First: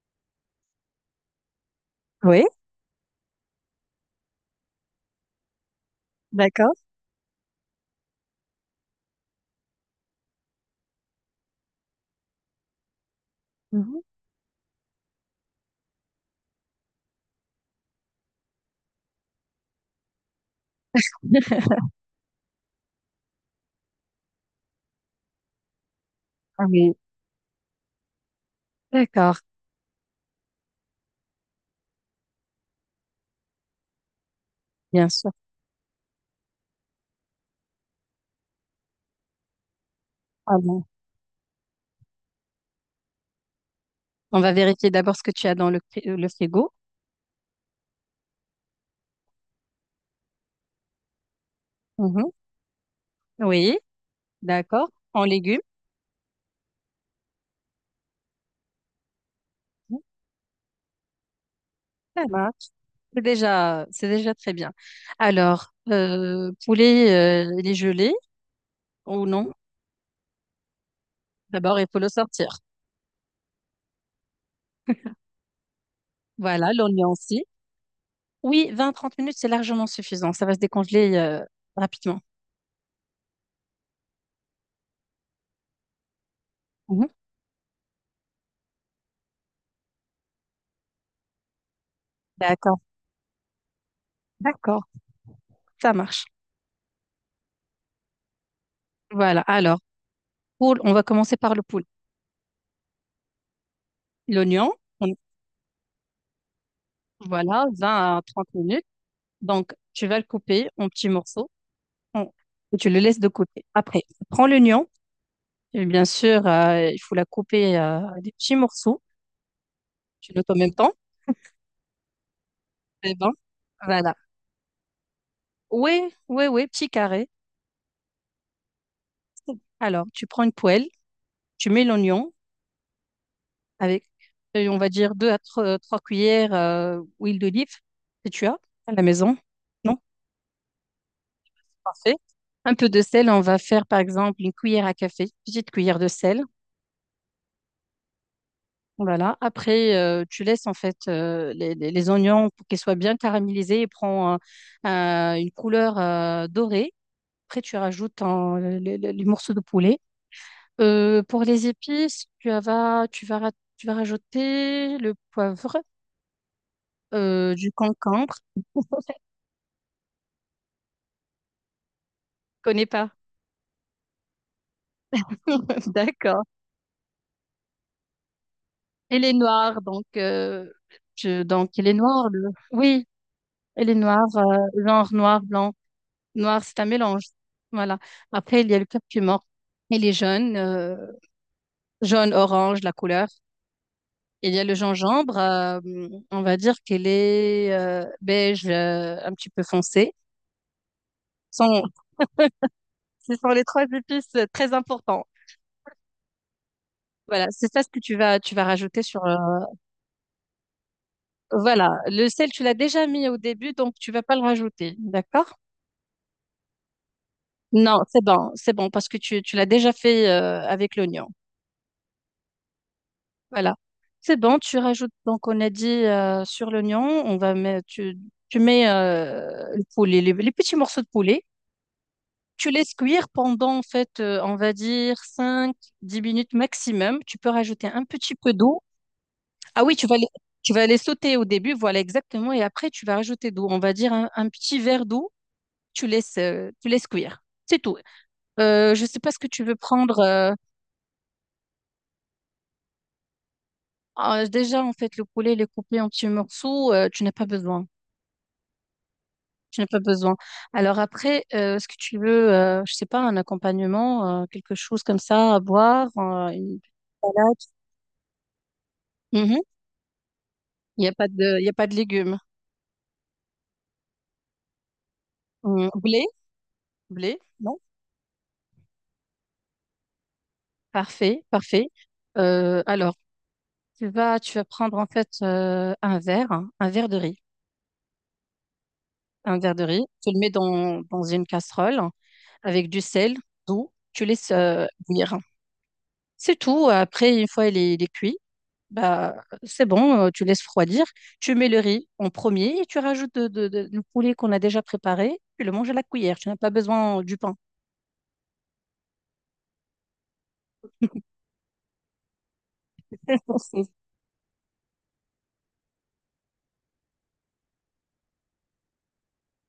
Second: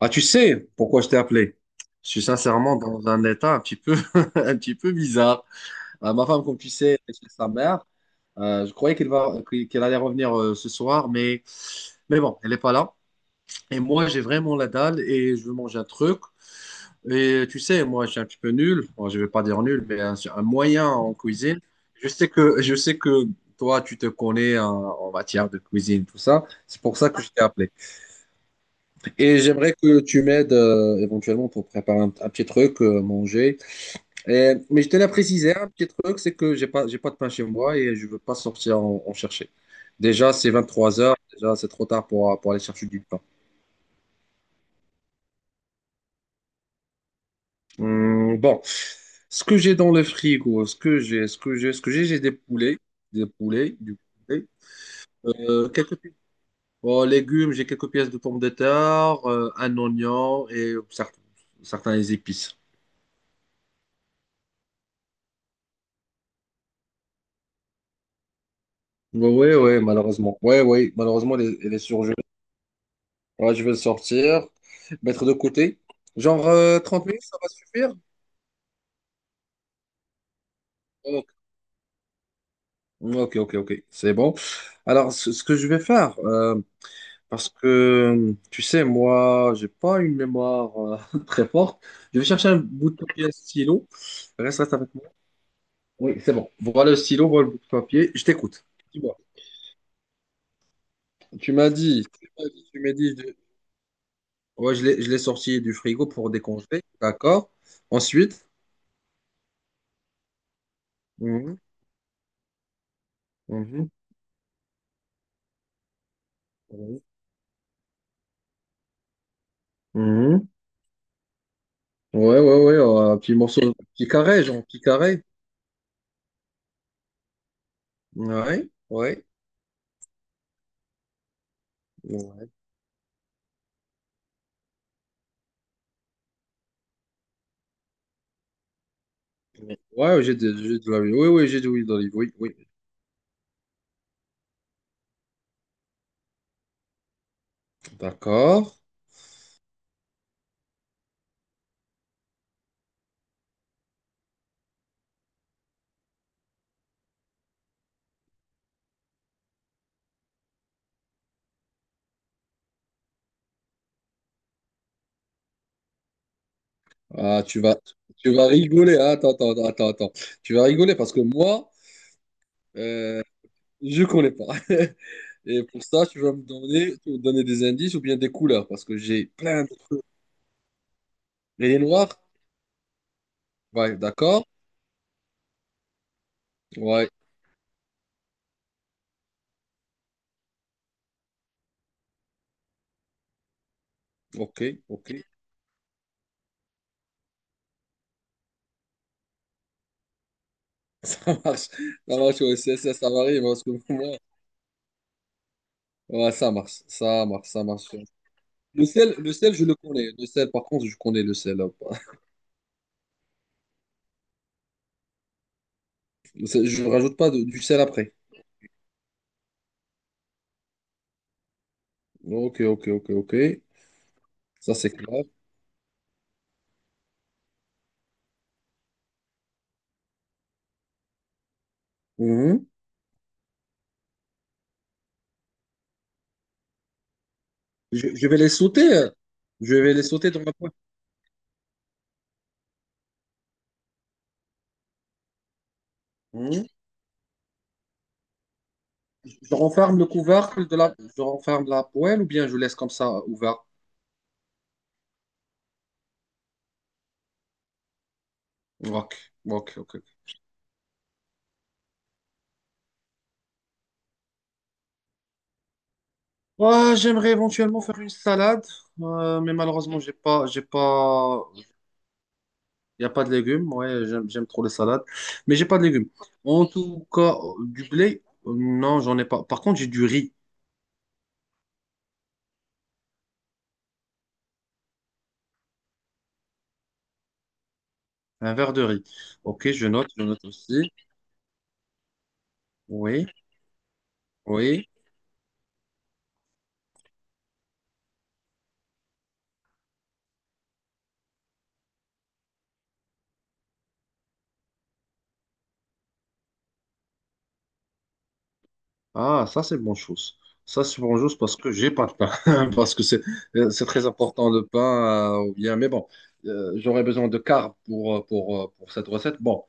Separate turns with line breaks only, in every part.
Ah, tu sais pourquoi je t'ai appelé? Je suis
Oui,
sincèrement dans un état un petit peu, un petit peu bizarre. Ma femme, comme tu
d'accord.
sais, est chez sa mère. Je croyais qu'elle allait revenir ce soir, mais bon, elle n'est pas là. Et
Mmh.
moi, j'ai vraiment la dalle et je veux manger un truc. Et tu sais, moi, je suis un petit peu nul. Bon, je ne vais pas dire nul, mais un moyen en cuisine. Je sais que toi, tu te connais en matière de cuisine, tout ça.
Ah
C'est
oui,
pour ça que je t'ai appelé. Et
d'accord,
j'aimerais que tu m'aides éventuellement pour préparer un petit truc, manger. Mais je tenais
bien
à
sûr.
préciser un petit truc, c'est que j'ai pas de pain chez moi et je veux pas sortir en chercher. Déjà, c'est
Avant.
23 heures, déjà c'est trop tard pour aller chercher du pain.
On va vérifier d'abord ce que tu as dans le fri le frigo.
Hum, bon, Ce que j'ai dans le frigo, ce que j'ai, ce que j'ai, ce que j'ai
Mmh.
des
Oui,
poulets, du poulet,
d'accord, en légumes.
euh, quelques pi- bon, légumes, j'ai quelques pièces de pommes de terre, un
Mmh,
oignon et certains
ça marche.
épices.
C'est déjà très bien. Alors, poulet, il est gelé ou
Bah
non?
ouais, ouais, malheureusement. Ouais, ouais, malheureusement, elle
D'abord,
est
il faut le
surgelée.
sortir.
Ouais, je vais le sortir, mettre de côté. Genre
Voilà,
30
l'oignon
minutes, ça
aussi.
va suffire?
Oui, 20 30 minutes, c'est largement suffisant. Ça va se décongeler,
Ok,
rapidement.
ok, ok, ok, c'est bon. Alors, ce que je vais faire,
Mmh.
parce que, tu sais, moi, j'ai pas une mémoire très forte. Je vais chercher un
D'accord,
bout de papier, un stylo. Reste
d'accord,
avec moi.
ça
Oui,
marche.
c'est bon. Voilà le stylo, voilà le bout de papier. Je t'écoute. Dis-moi.
Voilà, alors, poule, on va commencer
Tu
par le
m'as
poule.
dit, tu m'as dit, tu m'as dit, de-
L'oignon.
Ouais, je l'ai sorti du frigo pour décongeler. D'accord.
Voilà, 20 à
Ensuite,
30 minutes. Donc, tu vas le couper en petits morceaux
mhm,
en- et tu le laisses de côté.
mhm,
Après, prends l'oignon. Et bien sûr,
mhm,
il faut la couper, des petits morceaux. Tu
mhm.
notes en même temps.
Ouais,
Eh
un
ben,
petit morceau, un petit
voilà.
carré, genre, un petit carré.
Oui, oui, oui, petit carré.
Ouais, ouais,
Alors, tu prends une poêle, tu mets l'oignon
ouais.
avec, on va dire, deux à trois cuillères, huile d'olive que tu as à la maison. Non?
Ouais, j'ai de l'olive. Oui, oui, j'ai de l'huile d'olive.
Parfait.
Oui, oui.
Un peu de sel, on va faire par exemple une cuillère à café, petite cuillère de sel.
D'accord.
Voilà. Après, tu laisses en fait, les oignons pour qu'ils soient bien caramélisés et prend, une couleur, dorée. Après, tu rajoutes les morceaux de poulet. Pour les épices, tu vas rajouter le poivre,
Ah,
du concombre.
tu vas rigoler, hein. Attends, attends, attends, attends. Tu vas rigoler parce que moi,
Je connais pas.
euh, je connais pas. Et pour ça,
D'accord.
tu vas me donner des indices ou bien des couleurs parce que
Elle
j'ai
est
plein de
noire,
trucs.
donc,
Les
elle est
noirs?
noire. Oui, elle est
Ouais,
noire,
d'accord.
genre noir, blanc. Noir, c'est un
Ouais,
mélange. Voilà. Après, il y a le curcuma. Il est jaune, jaune, orange, la couleur. Il y
ok,
a le
ok.
gingembre. On va dire qu'il est, beige, un petit peu foncé.
Ça
Ce
marche.
sont,
Ça marche, ouais, ça, ça
ce
varie, mais
sont
en
les
ce
trois
moment,
épices, très importants.
ouais, ça marche. Ça
Voilà,
marche, ça
c'est ça ce
marche.
que tu vas rajouter sur.
Le
euh,
sel, je le connais. Le sel, par contre, je connais le sel, hein.
voilà, le sel, tu l'as déjà mis au début, donc tu vas pas le rajouter. D'accord?
Le sel, je ne rajoute pas de- du sel
Non,
après.
c'est bon, parce que tu l'as déjà fait, avec l'oignon.
Ok, ok, ok, ok.
Voilà. C'est bon,
Ça,
tu
c'est
rajoutes,
clair.
donc on a dit, sur l'oignon, on va mettre, tu mets, le poulet, les petits morceaux de poulet.
Mhm.
Tu laisses cuire pendant, en fait, on va dire 5 10 minutes maximum. Tu peux rajouter un
Je
petit
vais les
peu d'eau.
sauter, Je
Ah
vais
oui,
les
tu vas les,
sauter dans la poêle.
tu vas les sauter au début, voilà exactement. Et après, tu vas rajouter d'eau. On va dire un petit verre d'eau. Tu laisses,
Mhm.
euh, tu laisses cuire. C'est tout. Je ne sais pas ce que
Je
tu veux
renferme le
prendre. euh,
couvercle de la... Je renferme la poêle ou bien je laisse comme ça ouvert.
ah, déjà, en fait, le poulet, il est coupé en petits morceaux. Tu n'as pas besoin.
Ok, ok,
Je n'ai
ok.
pas besoin. Alors après, est-ce que tu veux, je sais pas, un accompagnement, quelque chose comme ça à boire, une petite
Ouais, j'aimerais
salade?
éventuellement faire une salade, mais
Mhm.
malheureusement, j'ai
Il n'y a pas
pas.
de, il y a pas de légumes.
Il n'y a pas de légumes. Ouais, j'aime trop les salades. Mais j'ai pas de légumes.
Blé?
En tout cas,
Blé? Non?
du blé, non, j'en ai pas. Par contre, j'ai du riz.
Parfait, parfait. Alors, tu vas prendre en fait, un verre, hein, un verre de riz,
Un verre de riz.
un
Ok,
verre de riz.
je
Tu le
note
mets
aussi.
dans une casserole avec du
Oui,
sel, d'eau. Tu laisses,
oui.
bouillir. C'est tout. Après, une fois il est cuit, bah, c'est bon, tu laisses refroidir, tu mets le riz en premier et tu rajoutes le poulet qu'on a déjà préparé, tu le manges à la cuillère, tu n'as pas besoin du pain.
Ah, ça, c'est bonne chose. Ça, c'est bonne chose parce que j'ai pas de pain. Parce que c'est
C'est-
très important le pain, ou bien, mais bon, j'aurais besoin de carbs pour cette recette. Bon,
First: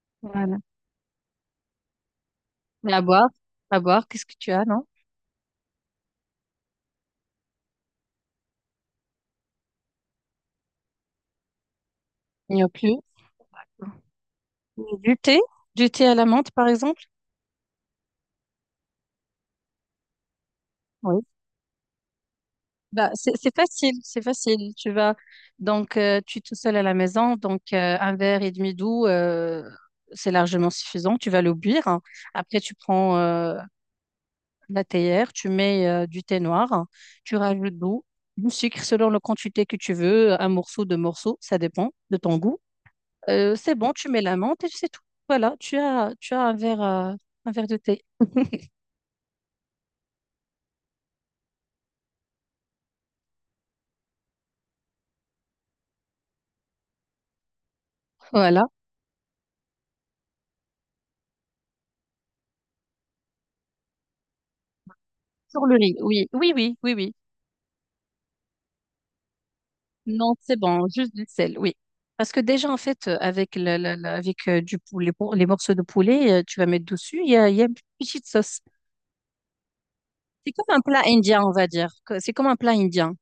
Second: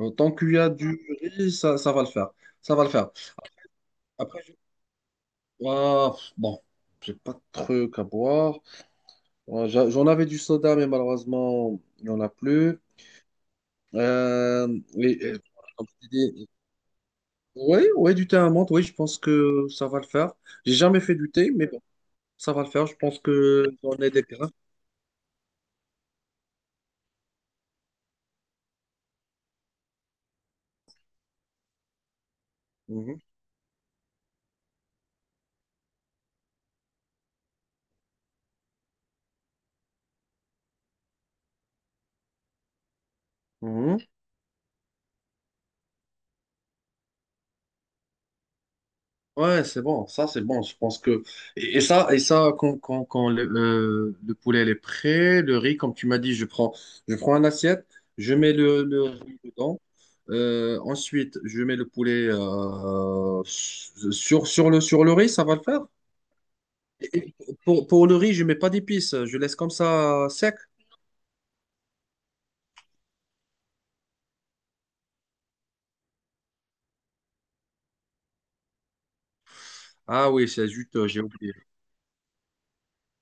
tant qu'il
Voilà.
y a du riz, ça va le faire. Ça va le
Mais à
faire.
boire, à boire, qu'est-ce que
Après,
tu
je-
as, non?
Ah, bon, j'ai pas de truc à boire. J'en avais du soda, mais malheureusement, il n'y en a
Il n'y a
plus.
plus.
Euh,
Du
oui,
thé,
euh, Comme
du thé
je t'ai
à la
dit,
menthe par exemple.
oui, oui, du thé à la menthe, oui, je pense que ça va le faire. J'ai jamais fait
Oui.
du thé, mais bon, ça va le faire. Je
Bah,
pense
c'est
que j'en
facile,
ai
c'est
des grains.
facile. Tu vas donc tu es tout seul à la maison, donc, un verre et demi d'eau, c'est largement suffisant. Tu vas le boire. Après, tu prends,
Mhm.
la théière, tu mets, du thé noir, tu rajoutes de l'eau, du sucre selon la quantité que tu veux, un morceau, deux morceaux, ça dépend de ton goût. C'est bon,
Mhm.
tu mets la menthe et c'est tout. Voilà, tu as un verre de thé.
Ouais, c'est bon, ça c'est bon, je pense que... Et, et ça quand, quand le poulet il est prêt, le riz, comme tu m'as dit, je prends une assiette, je mets
Voilà.
le riz dedans. Ensuite je mets le poulet sur le riz, ça va le
Sur le
faire?
riz, oui, oui, oui, oui, oui.
Et pour le riz, je mets pas d'épices, je laisse comme ça
Non,
sec.
c'est bon, juste du sel, oui. Parce que déjà, en fait, avec, la- la- la- avec, du poulet, les morceaux de poulet, tu vas mettre dessus, il y a une petite sauce.
Ah oui,
C'est
c'est
comme un
juste,
plat
j'ai
indien, on
oublié.
va dire. C'est comme un plat indien.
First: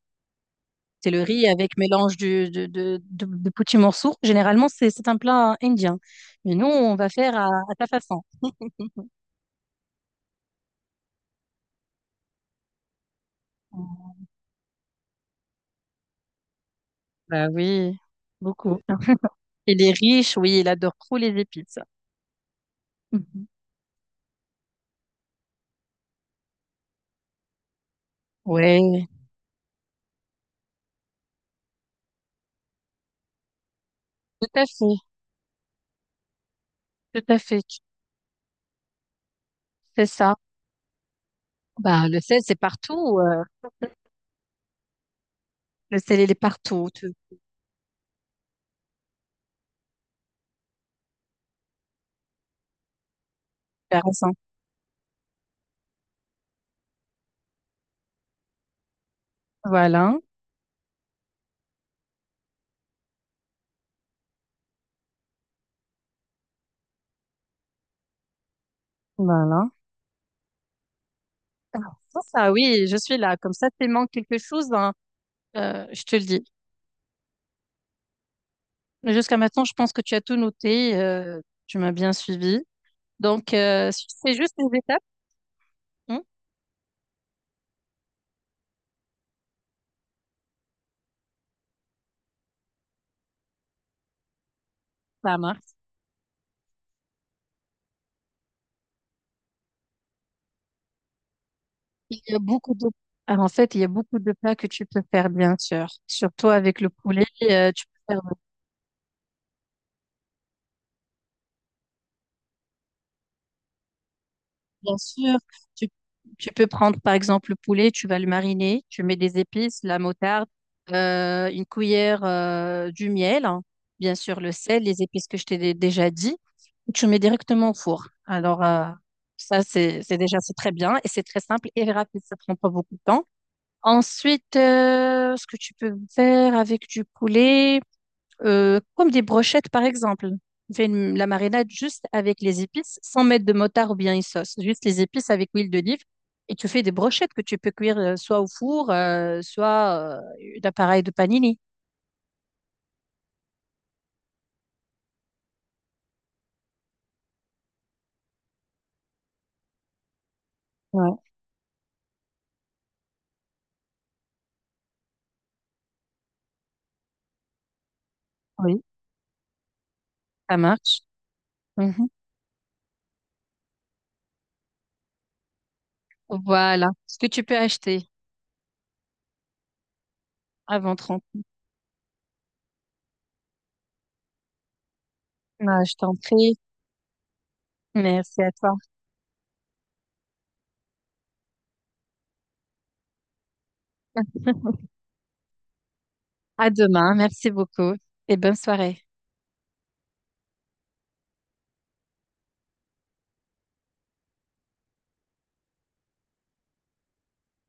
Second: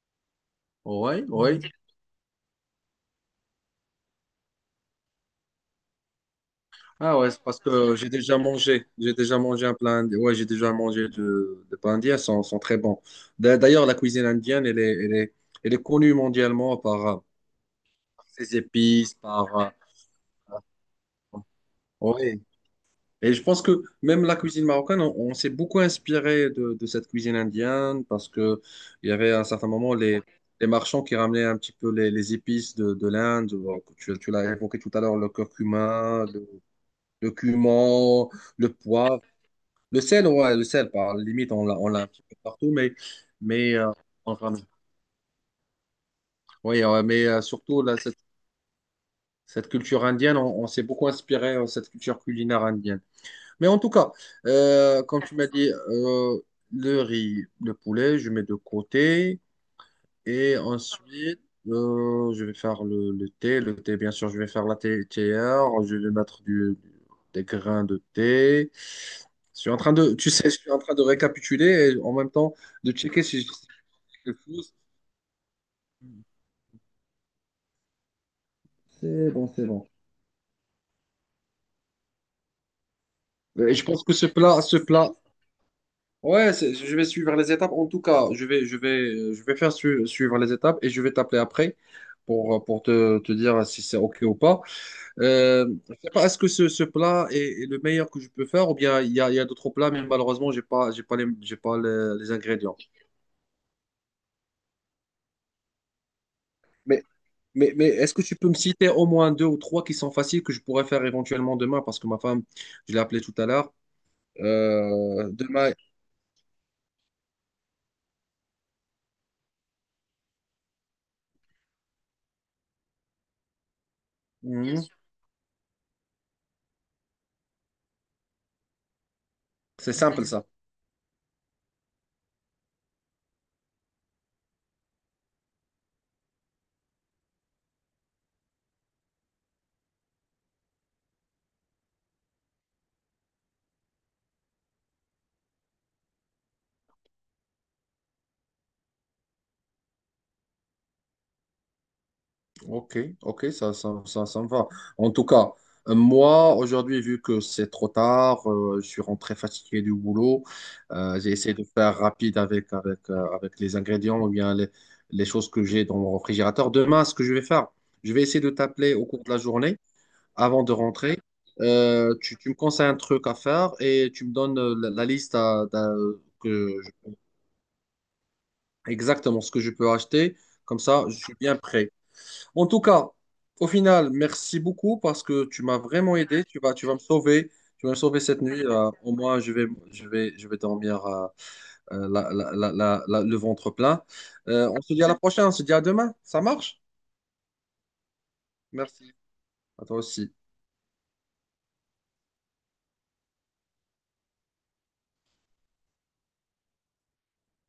C'est le
Ouais,
riz
ouais.
avec mélange de petits morceaux. Généralement, c'est un plat indien. Mais nous, on va
Ah ouais,
faire
c'est
à,
parce
à ta
que j'ai
façon.
déjà mangé. J'ai déjà mangé un plat indien. Ouais, j'ai déjà mangé de plats indiens, sont, sont très bons. D'ailleurs, la cuisine indienne, elle est connue mondialement par
Bah oui,
ses
beaucoup.
épices,
Il est riche, oui, il adore trop les épices.
ouais. Et je
Mhm.
pense que même la cuisine marocaine, on s'est beaucoup inspiré de cette cuisine indienne parce que
Ouais,
il y avait à un certain moment les marchands qui ramenaient un petit peu les épices de l'Inde. Bon, tu
tout
l'as
à
évoqué tout
fait,
à l'heure,
tout
le
à fait.
cumin, le poivre. Le
C'est
sel,
ça.
ouais, le sel, par limite, on l'a un
Bah, le
petit peu
sel, c'est
partout,
partout. euh,
mais on ramène.
le sel, il est
Oui,
partout. Tu
surtout, là, cette culture indienne, on s'est beaucoup inspiré de cette culture culinaire indienne. Mais en tout
tu
cas,
raison.
comme tu m'as dit, le riz, le poulet, je mets de côté.
Voilà,
Et ensuite, je vais faire le thé. Le thé, bien sûr, je vais faire la thé théière. Je vais mettre des grains de thé. Je suis
voilà.
en train de, tu sais, je suis en train de
Ah,
récapituler et en
Ça,
même
ça,
temps
oui,
de
je suis
checker
là.
si je
Comme ça, s'il manque quelque
quelque
chose,
chose.
hein, je te le dis. Mais
C'est
jusqu'à
bon,
maintenant,
c'est
je
bon.
pense que tu as tout noté. Tu m'as bien suivi. Donc,
Je pense
si
que
tu fais juste
ce
les étapes,
plat,
hein,
ouais, je vais suivre les étapes. En tout cas, je vais faire suivre les étapes et je vais t'appeler après te dire si c'est OK ou pas.
ça marche.
Je sais pas, est-ce que ce plat est, est le meilleur que je peux faire ou bien il y a d'autres plats, mais malheureusement, j'ai pas les,
Il
les
y a beaucoup
ingrédients.
de... Ah, en fait, il y a beaucoup de plats que tu peux faire, bien sûr. Surtout avec le
Mais,
poulet, tu
mais
peux
est-ce
faire,
que tu peux me citer au moins deux ou trois qui sont faciles que je pourrais faire éventuellement demain parce que ma femme, je l'ai appelée tout à l'heure.
bien sûr,
Demain,
tu, tu peux prendre, par exemple, le poulet, tu vas le mariner, tu mets des épices, la moutarde, une cuillère, du miel, hein, bien sûr, le sel,
mhm.
les épices que je t'ai déjà dit. Tu mets directement au four. Alors, ça,
C'est
c'est
simple
déjà,
ça.
c'est très bien et c'est très simple et rapide, ça prend pas beaucoup de temps. Ensuite, ce que tu peux faire avec du poulet, comme des brochettes par exemple. Tu fais la marinade juste avec les épices, sans mettre de motard ou bien une sauce. Juste les épices avec huile d'olive. Et tu fais des brochettes que tu peux cuire, soit au four, soit, d'appareil de panini.
Ok, ok, ça me va. En tout cas, moi, aujourd'hui, vu que c'est trop tard, je suis rentré fatigué du boulot,
Ouais,
j'ai essayé de faire rapide avec les ingrédients ou bien les choses que j'ai dans mon réfrigérateur. Demain, ce que je vais faire, je vais essayer de
oui,
t'appeler au cours de la journée
ça
avant de
marche.
rentrer.
Mhm.
Tu me conseilles un truc à faire et tu me donnes la liste que,
Voilà
je-
ce que tu peux acheter
exactement ce que je peux acheter. Comme
avant
ça, je
trente...
suis bien prêt. En tout cas, au final, merci beaucoup parce que tu m'as
Ah, je t'en
vraiment aidé.
prie.
Tu vas me sauver. Tu vas me sauver cette
Merci à
nuit,
toi.
au moins, je vais dormir le ventre plein. On se dit à la prochaine. On se dit à demain. Ça
À
marche?
demain. Merci beaucoup et bonne soirée.
Merci. À toi aussi.